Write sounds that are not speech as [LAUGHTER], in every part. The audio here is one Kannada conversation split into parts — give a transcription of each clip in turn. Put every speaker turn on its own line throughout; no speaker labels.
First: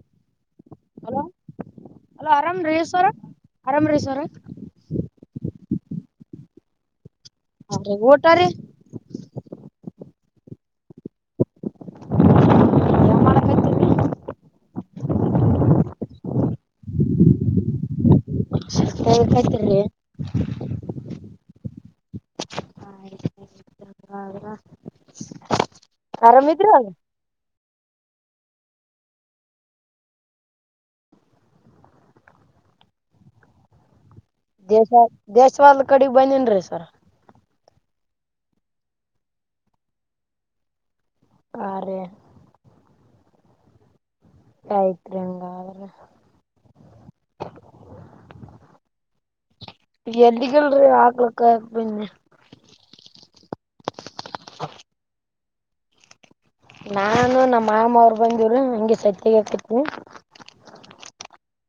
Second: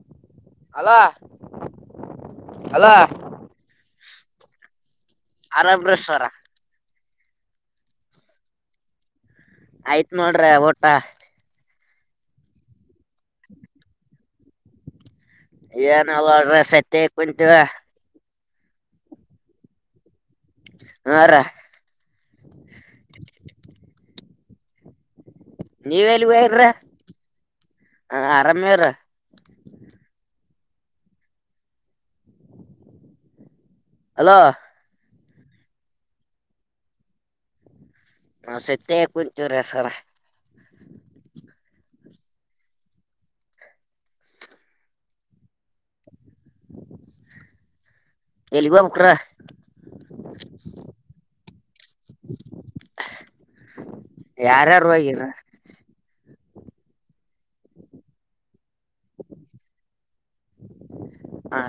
[INAUDIBLE] ಹಲೋ ಹಲೋ ಆರಾಮ್ ರೀ
ಹಲೋ
ಸರ ಆರಾಮ್ ರೀ ಸರ
ಆರಾಮ್ರೀಸರ
ಹ್ರ ಊಟ ರೀ.
ಆಯ್ತ್ ನೋಡ್ರಿ ಊಟ.
ಏನ್ ಮಾಡಕತ್ತೀರಿ
ಏನ ಅಲಡ್ರ ಸತ್ತ ಕುಂತೀವ
ಹ ಕಾಯತರಿ
ಹಾ ಅ್ರ
ಹಾ.
ನೀವ ಎಲ್ಲಿಗ ಇರ್ರ ಆರಾಮೇವ್ರ. ಹಲೋ
ದೇಶ ದೇಶವಾಲ ಕಡಿಗಿ ಬಂದನ್ ರೀ ಸರ್
ಹ ಸತ್ತ ಕು ಚುರ ಸರ
ಆರೆ ಯ್ತ್ ಹಂಗಾದ್ರ
ಎಲ್ಲಿಗ ಹೋಗಬೆಕರ
ಎದ್ದಗಲ್ರಿ ಹಾಕ್ಲಕ್ಕ ಬಂನ್ನೆ
ಯಾರಾರು ಹೋಗೀರ
ನಾನು ನಮ್ಮ ಮಾಮ ಅವರು ಬಂದವರು ಹಂಗೆ ಸತ್ಯಾಗ ಹಾಕತಿವಿ.
ಆ.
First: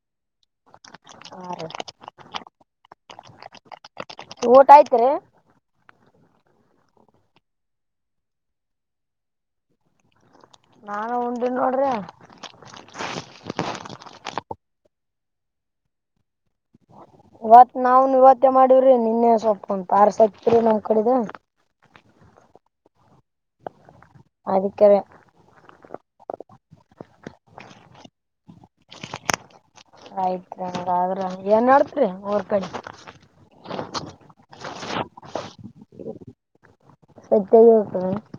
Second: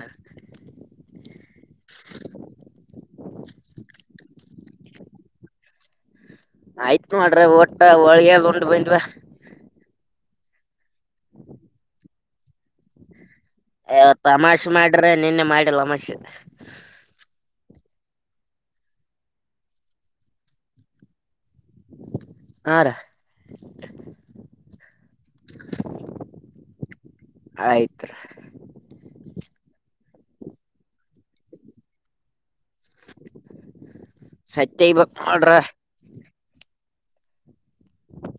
ಹಾ ರ
[UNINTELLIGIBLE]
ಊಟ ಆಯ್ತ್ರಿ.
ಆಯ್ತ್ ನೋಡ್ರಿ ಊಟ ಹೊಳಗೆಲ್ ಉಂಡ್ ಬಂದ್ವಾ.
ನಾನು ಉಂಡಿನ ನೋಡ್ರಿ.
ಯ ಅಮಾಷೆ ಮಾಡ್ರೆ ನಿನ್ನೆ ಮಾಡಿ ಅಮಾಷೆ
ಇವತ್ ನಾವವು ಇವತ್ತೇ ಮಾಡಿವವ್ರಿ ನಿನ್ನೆ ಸ್ವಪ ಒ ಪಾರ್ಸ್ ಹತಿರಿ ನಮ್ ಕಡಿದ
ಆ ರೀ
ಅದಕ್ಕರ
ಆಯ್ತ್.
ಆಯ್ತ್ರಿರ ಏನ್ ಮಾಡಡ್ತ್ ಊರ್ ಕಡೆ.
ಸತ್ಯಐ ಬಕ್ ಮಾಡ್ರ.
[UNINTELLIGIBLE]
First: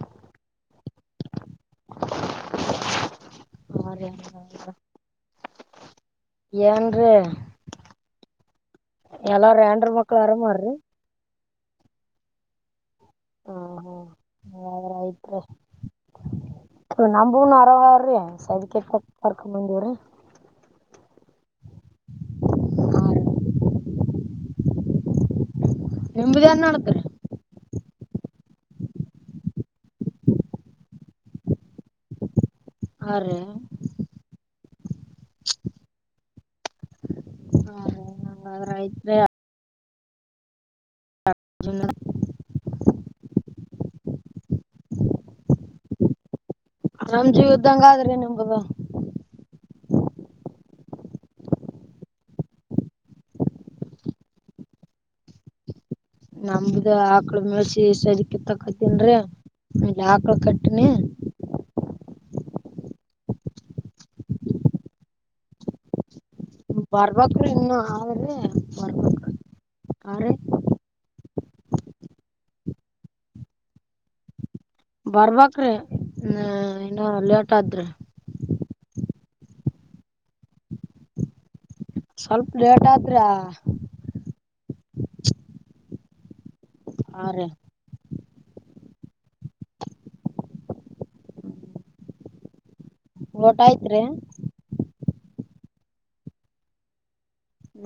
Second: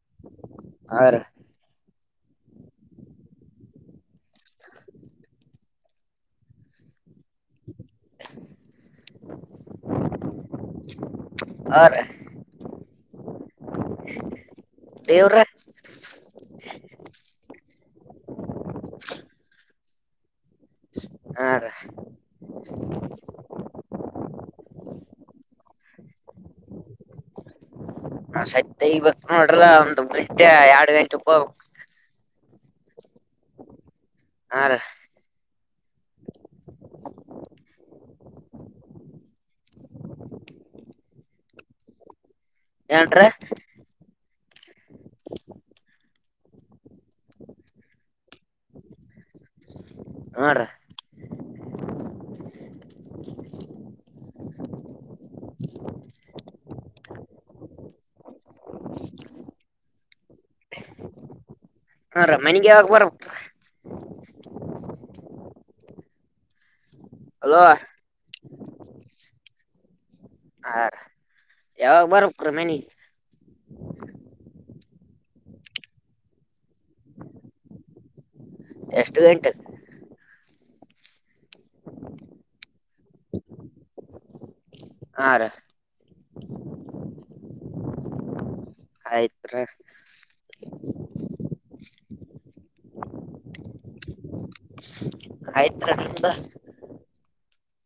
ಆ ರೀ
ಹ ಎನ್ರೀ
[UNINTELLIGIBLE]
ಎಲ್ಲಾರು ಹೆಂಡರು ಮಕ್ಳ ಆರಾಮಾರ್ರಿ
ಹ
ಹ್ಮ್ ಹ್ಮ್ ಹಾಗಾದ್ರ
ದೇವ್ರ
ಆಯ್ತ್ರಿ ನಮೂನು ಹೊರವ ಅವ್ರೀ ಸೈದಕ್ಕೆ ಪ ಪರ್ಕ ಬಂದೀವ್ರೀ
ಆ ರೇ
ನಿಮ್ದ ಏನ್ ನೋಡತ್ರರಿ
ನಾ ಸತ್ತ ಇಬೇಕ ನೋಡ್ರ ಒಂದ್ ಗಂಟೆ ಎರಡ್ ಗಂಟೆ
ಹ ರೀ
ಹಾ ರ
[UNINTELLIGIBLE] ಹದ ನಂಗಾದ್ರ ಯತ್ ಹ
ಏನ್ರೀ
ರಾಮ್ಜೀ ಇದದ್ದಂಗ ಆದ್ರೆ ನಿಮಗಗ
ಹಾರ
ನಮ್ದ ಆಕಳು ಮೆಳ್ಸಿ ಸರಿಕ ತಕತನ್ರಿ ಇ ಆಕಳ ಕಟ್ಟ ನ
ಹಾ ರ ಮನಿಗೆ ಆಗ ಬರ
ಬರ್ಬೇಕ್ರ
ಅಲೋ
ಇನ್ನು ಆದ್ರೆ ಬರ್ಬೇಕ್ರ
ಹಾ ರ ಯಾವಾಗ ಬರಕ್ ರೀ ಮನೆ
ಬರ್ಬಕ್ ಹ ಇನ್ನು ಲೇಟ್ ಆದ್ರಿ
ಎಷ್ಟು ಗಂಟೆ
ಸ್ವಲ್ಪ ಲೇಟ್ ಆದ್ರ
ಹಾ ರ
ಹಾ ರೀ
ಆಯ್ತ್ ರ ಹ
ಊಟಾಯತ್ ರೀ
[UNINTELLIGIBLE]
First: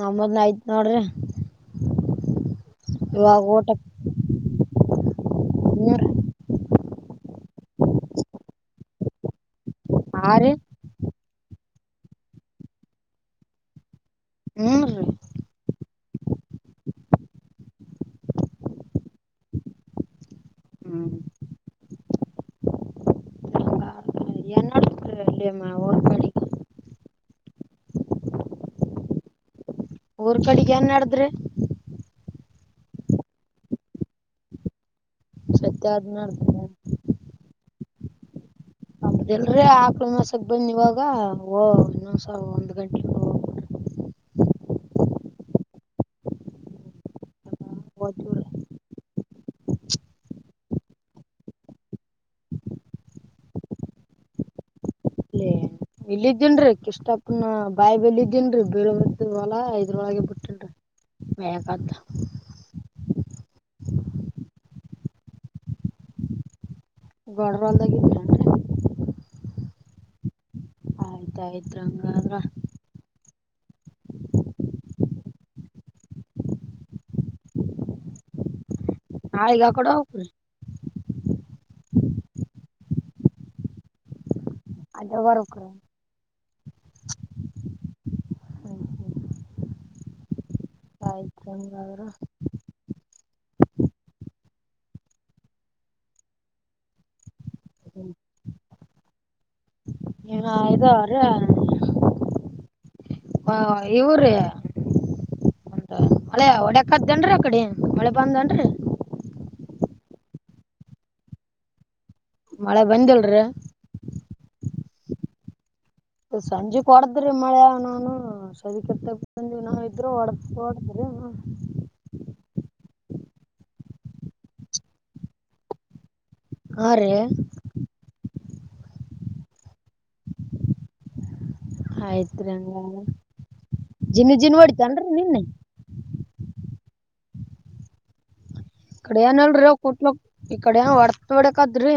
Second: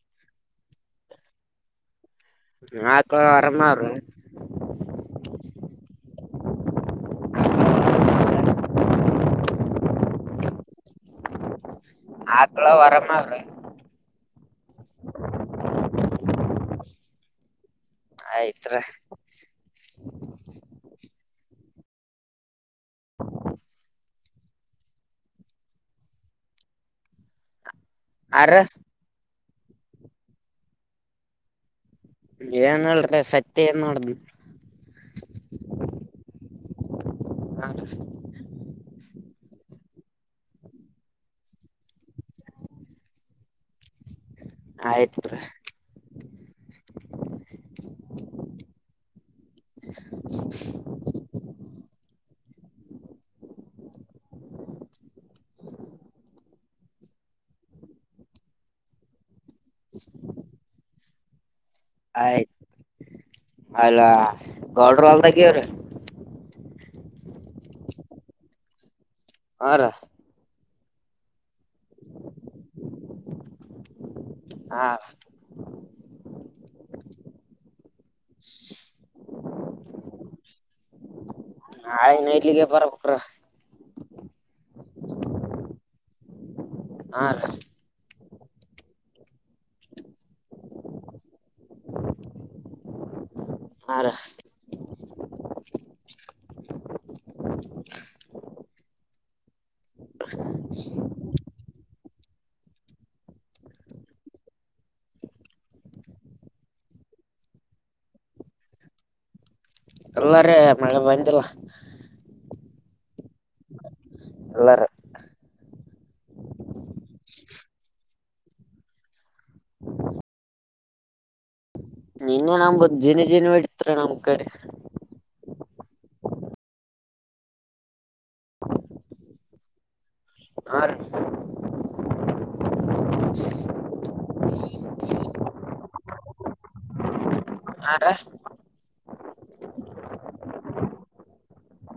ನಮದ್ನ ಆಯ್ತ್ ನೋಡ್ರಿ
ಆಕ
ಇವಾಗ
ಅರಮನ ಅವ್ರ
ಹರ್
ಹ
ಆ ರೀ
ಆಕ್ಳ ವರಾಮ ಅವ್ರೀ
ಹೂನ್
ಆಯ್ತ್ರ
ಹ್ಮ್
[UNINTELLIGIBLE]
ಅ ಮಾವ
ಆರೆ
ಊರ್ ಕಡೆಗ್ ಏನ್ ನಡದ್ರೆ
ಏನಿಲ್ಲ ಸತ್ಯ ನೋಡಿದರೆ
ಸತ್ಯ ಆದ ನ ಅರ್ತ
ಹಾ
ಹೌದೆಲ್ರ ಆಕಳ ಮಾಸಕ್ ಬಂದ್ ಇವಾಗ ಓ ಇನ್ನೊ್ಸ ಒಂದ್ ಗಂಟೆ
ಆಯ್ತ್
ಹೋಗ್ತೀವ್ರಿ
[UNINTELLIGIBLE] [UNINTELLIGIBLE]
ಇಲ್ಲಿದ್ದೇನ್ರರಿ ಕಷ್ಟಪ್ನ ಬಾಯಿ ಬಲ್ದ್ದೇನ್ರರಿ ಬೇರವ ಐದ್ ಒಳ ಐದ್ರ ಒಳಗೆ ಬಿಟ್ಟೇನ್ರಿ ಬೇಕ್ಂತ
ಅಲ್ಲಾ ಗೌಡ್ರು ಗೆರೆ
ಗಡ್ರಲ್ದಾಗಿದ್ದೀರರಿ
ಹಾರಾ
[UNINTELLIGIBLE] ಹಂಗಾಗ
ಹಾ [INAUDIBLE]
ಹಾಕಿ ಕೊಡೊ
ನಾಳೆ ಇಲ್ಲಿಗೆ ಬರಬೇಕಟ್ರ
[UNINTELLIGIBLE]
ಹಾ
ಆಯ್ತ್ ಹಂಗಾದ್ರ
ಹಾರೀ
ಏನ ಇದು
[INAUDIBLE]
ರೀ ಹಾ ಇವ್ರೀ ಮಳಿ ಹೊಡೆಕಾದಂನ್ರೀ ಅಕಡೆ ಮಳೆ ಬಂದೇನ್ರಿ
ಇಲ್ಲಾರಿ ಮಳೆ ಬಂದಿಲ್ಲ
ಮಳೆ ಬಂದಿಲ್ರಿ
ಇಲ್ಲರೀ
ಸಂಜೆ ಕೊಡದ್ರಿ ಮಳೆ ನಾನು [UNINTELLIGIBLE]
ನಿನ್ನೆ ನಮಗೆ ಒಂದು ಜಿನಿ ಜಿನಿ ಇಡ್ತೀ ನಮ್ಮ ಕಡೆ
ಹಾ ರೀ
[INAUDIBLE] ಹಾ ರೀ
ಆಯ್ತ್ರಿರೀ ಜಿನಿ ಜಿನಿ ಹೊಡಿತೆನ್ರರಿ ನಿನ್ನೆ
ಹಾ ರೀ
ಈ ಕಡೆ ಏನಲ್ರೀ ಕುಟ್ಲಕ್ ಈ ಕಡ ಏನ್ ಹೊರ್ತ ಒಡಕ್ದ್ರೀ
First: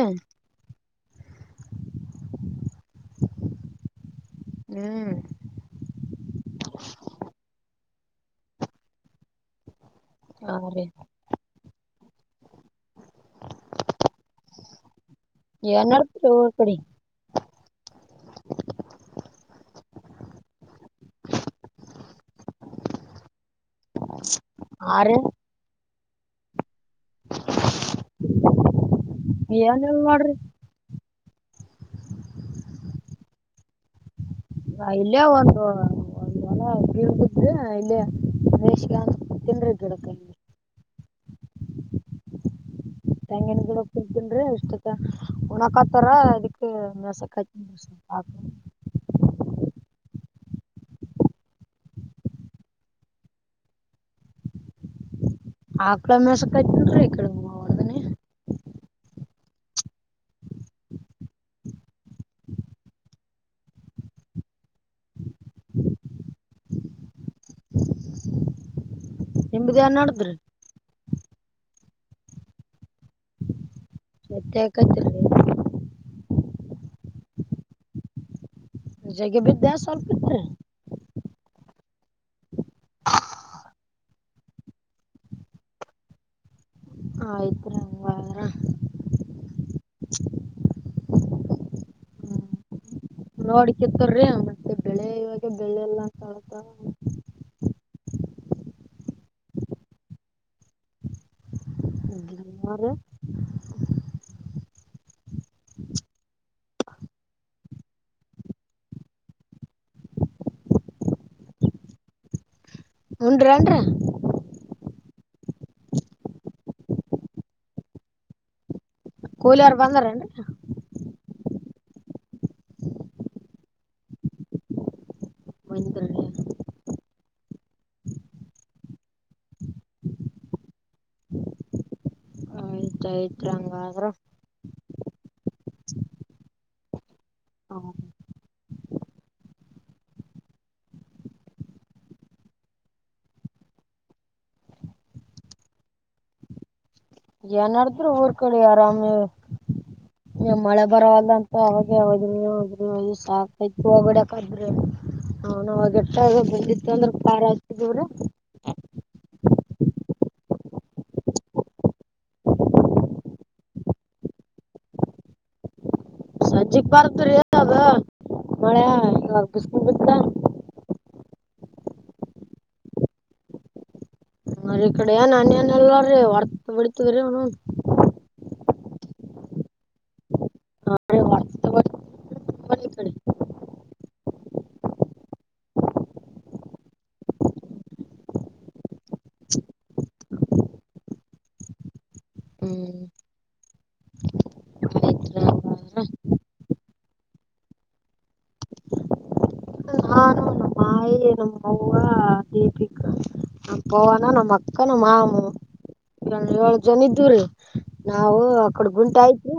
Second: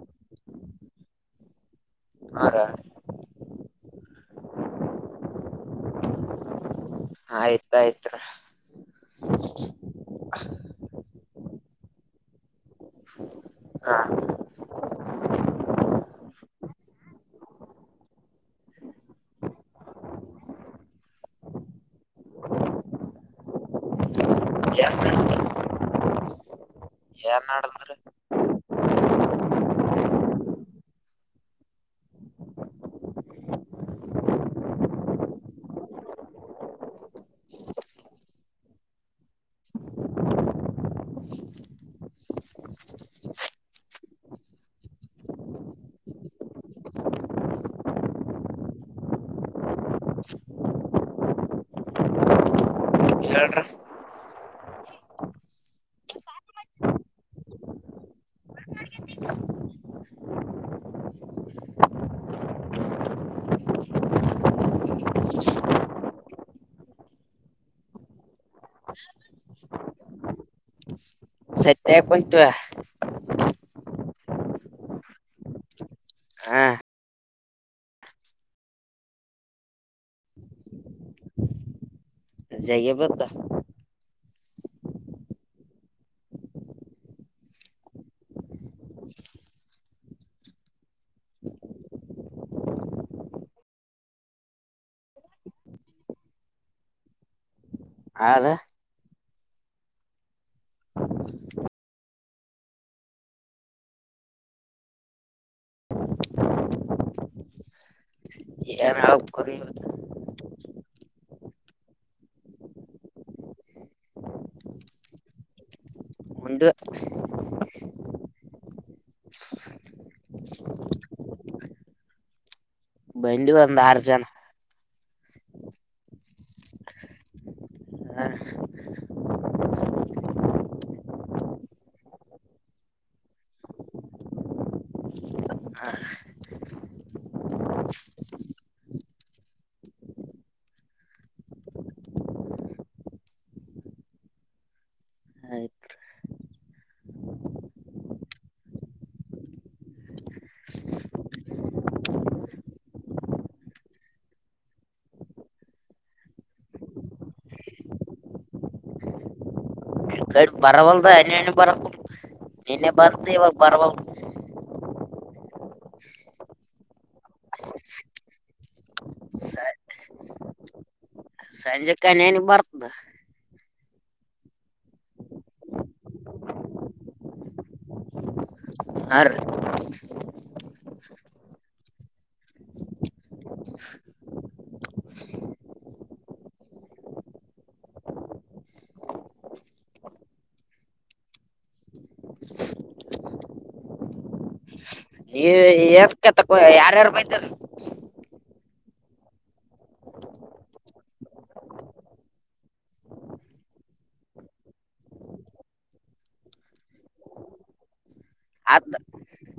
ಹಾ ರೀ
ಹ್ಮ್
ಆಯ್ತ ಆಯ್ತು
ಹ ರೀ
ಹಾ
ಏನಾರು [UNINTELLIGIBLE] ಆರ್ಯ
[UNINTELLIGIBLE] ಏನ್ ಆಡರೀ
ಏನಿಲ್ಲ ನೋಡ್ರಿ ಇಲ್ಲೇ ಒಂದು [UNINTELLIGIBLE] ತೆಂಗಿನ ಗಿಡಕ್ಕ ಇದ್ದನ್ ಇಷ್ಟತ್ತ ಉಣಕಾತಾರ [UNINTELLIGIBLE] ಆ
ಹೇಳ್ರಿ
[UNINTELLIGIBLE]
[INAUDIBLE] [INAUDIBLE]
ನಿಮ್ದು ಏನ್ ನೆಡದ್ರಿ
[UNINTELLIGIBLE]
ಮತ್ಕೇತ್ರಿ
ಹಾ
ಜಗೆ ಬಿದ್ದೆ ಸ್ವಲ್ಪ ಇತ್ತು
ಜೈ ಬತ್ತಾ
ಆಯ್ತ್. ನೋಡ್ಕತ್ತರ್ರಿ ಮತ್ತೆ ಬೆಳೆ ಇವಾಗ ಬೆಳೆ ಎಲ್ಲ ಅ ತಳತ.
ಆ.
ನ್ರ.
[UNINTELLIGIBLE] ಏನ ಆ ಕ
ಹನ್ರನ್ರಾ
ಮುಂದ
ಕೂಲಿಯಾರರು ಬಂದಾರೇ
[UNINTELLIGIBLE] ಬ ಬಧ ಆರ್ಜ
ಒಂದು
ಹಾ
ಯತ್ ಹಂಗಾದ್ರ
ಹ ಆಯ್ತು
ಏನಡತರ ಊರ್ ಕಡೆ ಆರಾಮೇ ನೀ ಮಳೆ ಬರಲ್ಲ ಅಂತ ಅವಾಗ ಯಾವದ್ರಿದ್ರಿ ಸಾಕತ್ ಹೋಗಬಿಡಕಾದ್ರಿ ಹ ನಾವ ಎಟ್ಟ ಬಂದಿತ್ತು ಅಂದ್ರೆ ಖಾರ ಆತಿದಡ
ಕ ಬರವಲ್ದ ಅಣಣ ಬರ ನಿನ್ನೆ ಬಂತ ಇವಾಗ ಬರವಲ್
ಸಜ್ಜಿಕ್ ಬರ್ತ್ ರೀದು ಮಳೆ ಇ ಬಿಸಕೊಂಡ ಬತ್ತ
ಸಂಜೆ ಕನ್ನ ಬರ್ತದ
ನ್ರ ಈ ಕಡೆಏನ್ನ್ಎಲ್ಲ ರೀ ಹೊರ್ತ ಬಿಡ್ತವಿರೀ ಅವ
ಆ
ಹೊಡ್ತ ಬಿಡ್ತ ಈ ಕಡೆ ಹ್ಮ್ ಆಯ್ತ್ರಿ
ಈ
ಹಂಗಾದ್ರ
ಎತತಕ್ಕ ಯಾರ್ಯಾರು ಬೈತಾರ
ಅ ನಮ್ ಮೌವ ಪಿಕ ಪವನ ನಮ್ಮ್ ಅಕ್ಕನ ಮಾಮ ಏಳು ಜನ ಇದು ರೀ ನಾವು ಅಕಡೆ
ಆತ್
ಗುಂಟ ಆಯ್ತ್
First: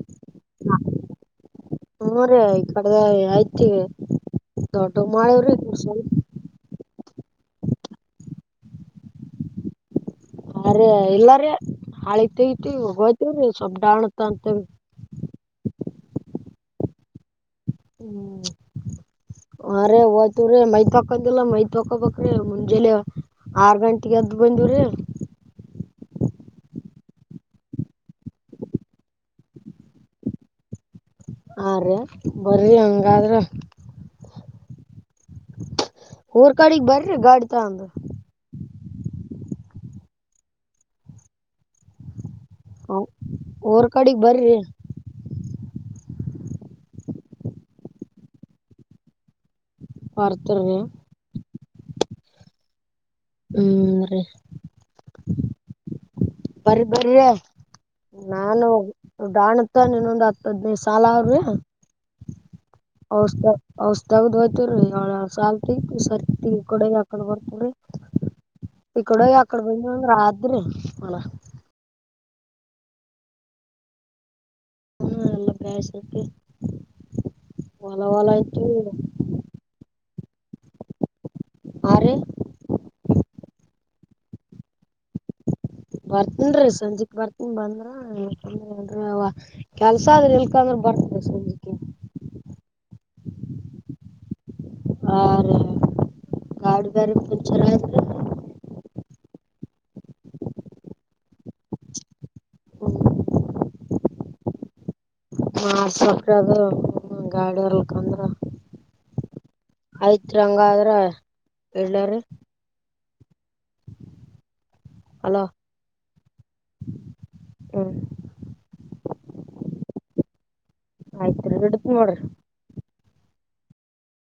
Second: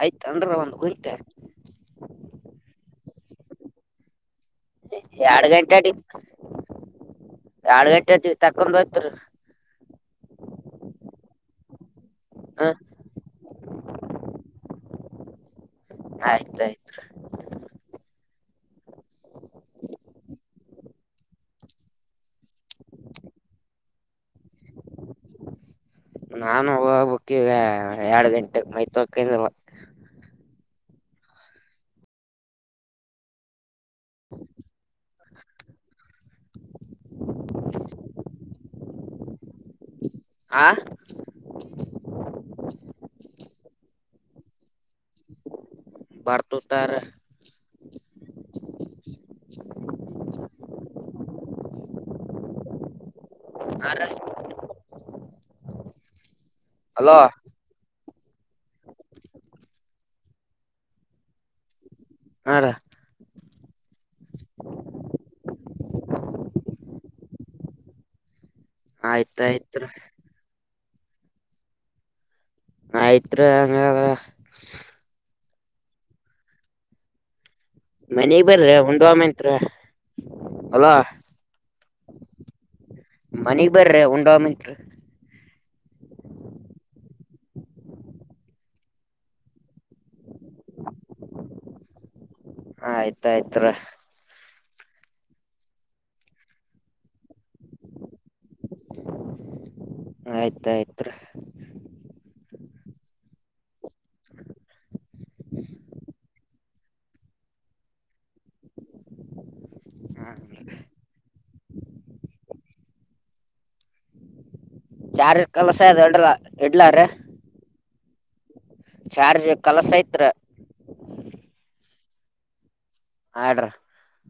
ಆಯ್ತ ಅಂದ್ರ ಒಂದ್ ಗುಂಟೆ
ಹೂ ರೇ ಈ ಕಡೆದ ಆಯ್ತಿವಿ
ಎರಡ್ ಗಂಟೆ ಅಡಿ ಎರಡ್ ಗಂಟೆ ಅ ತಕೊಂಡ್ ಹತ
ಅ ಇಲ್ಲ ರೀ
ಹ
ಹಾತಗತಿ ಹಗೋತವ್ರೀ ಸ್ವಬ್ ಡಾನ್ತ್ ಅಂತವಿ
ಆಯ್ತಾಯ್ತ್
ಹ್ಮ್ ಹ ರೇ ಹೋಯ್ತರೀ ಮೈತ್ ಹಾಕಂತಿಲ್ಲ ಮೈತ್ ಹಾಕೋಬ್ರೀ ಮುಂಜೆಲಿ ಆರ್ ಗಂಟೆಗೆ ಎದ್ದ ಬಂದಿವವ್ರೀ
ನಾನು ಹೋಗ್ಬೇಕಕ್ ಈಗ ಎರಡು ಗಂಟೆ ಮೈತ ಕೊಂಡ ಕಿಂದಲ್
ಆ [UNINTELLIGIBLE] ಬರಿ ಹಂಗಾದ್ರ ಊರ್ ಕಾಡಗ್ ಬರ್ರಿ ಗಾಡಿ ತಂದು
ಆ
ಊರ್ ಕಡೆಗ್ ಬರಿ
ಬಾರತ ತಾರ
ವಾರ್ತ ಹ್ಮ್ ರೀ ಬರಿ ಬರಿ
ಅಲೋ
ನಾನು ಡಾಣತ್ ಇನೊಂದ್ ಹತ್ತ ಹದ್ನೈದು ಸಾಲ ಅವ್ರಿ
ಹಾಂ ರ
ಔಷ ಔಷಾಗದ ಹೋಯ್ತೀಳ ಸಲ್ತಿ ಸರಿ ಕೊಡೆ ಯಾಕೊಂಡ್ ಬರ್ತನ್ ಇಕಡೆ ಅಕಡೆ
ಆಯ್ತಾಯ್ತ್
ಬನ ಒಂಗ ರಾದ್ರಿ ಅವಳ
ಆಯ್ತ್ರಿ ಹಂಗ್ರ
ಅವನು ನಲ್ಲ ಪ್ರಯಾಸಕ್ಕೆ
ಮನಗ್ ಬರ್ರಿ ಉಂಡುವಾಮತ್ ಹಲೋ
ಆ ರೀ
ಮನಿಗ್ ಬರ್ರಿ ಉಂಡ್
ಬರ್ತನ್ ರ ಸಂಜೆಕ್ ಭರ್ತನ ಬಂದ್ರೂ ಕೆಲ್ಸ ಆದ್ರೆ ಇಲ್ಕಂದ್ರೆ ಬರ್ತದೆ ಸಂಜಕ್ಕೆ
ಆಯ್ತಯಯ್ತ್
ಆ ಗಾಡಿ ಬಡಿ ಚರ
ಆಯ್ತಯ್ತ್ರಿ
ಹ್ಮ್. ಮಾಡಸಕದು ಗಾಡಿ ಹಲ್ಕಂದ್ರೆ ಆಯ್ತ್ ಹಂಗಾದ್ರ ಎಳ್ಳರಿ
ಚಾರ್ಜ
ಹಲೋ
ಕೆಲಸ ಇ ಹೊಡ್ರ ಇಡ್ಲಾರ
ಹ್ಮ
ಚಾರ್ಜ್ ಕಲಸ ಐತ್
ಈಗ ನೋಡ್ರಿ
ಆಡ್ರ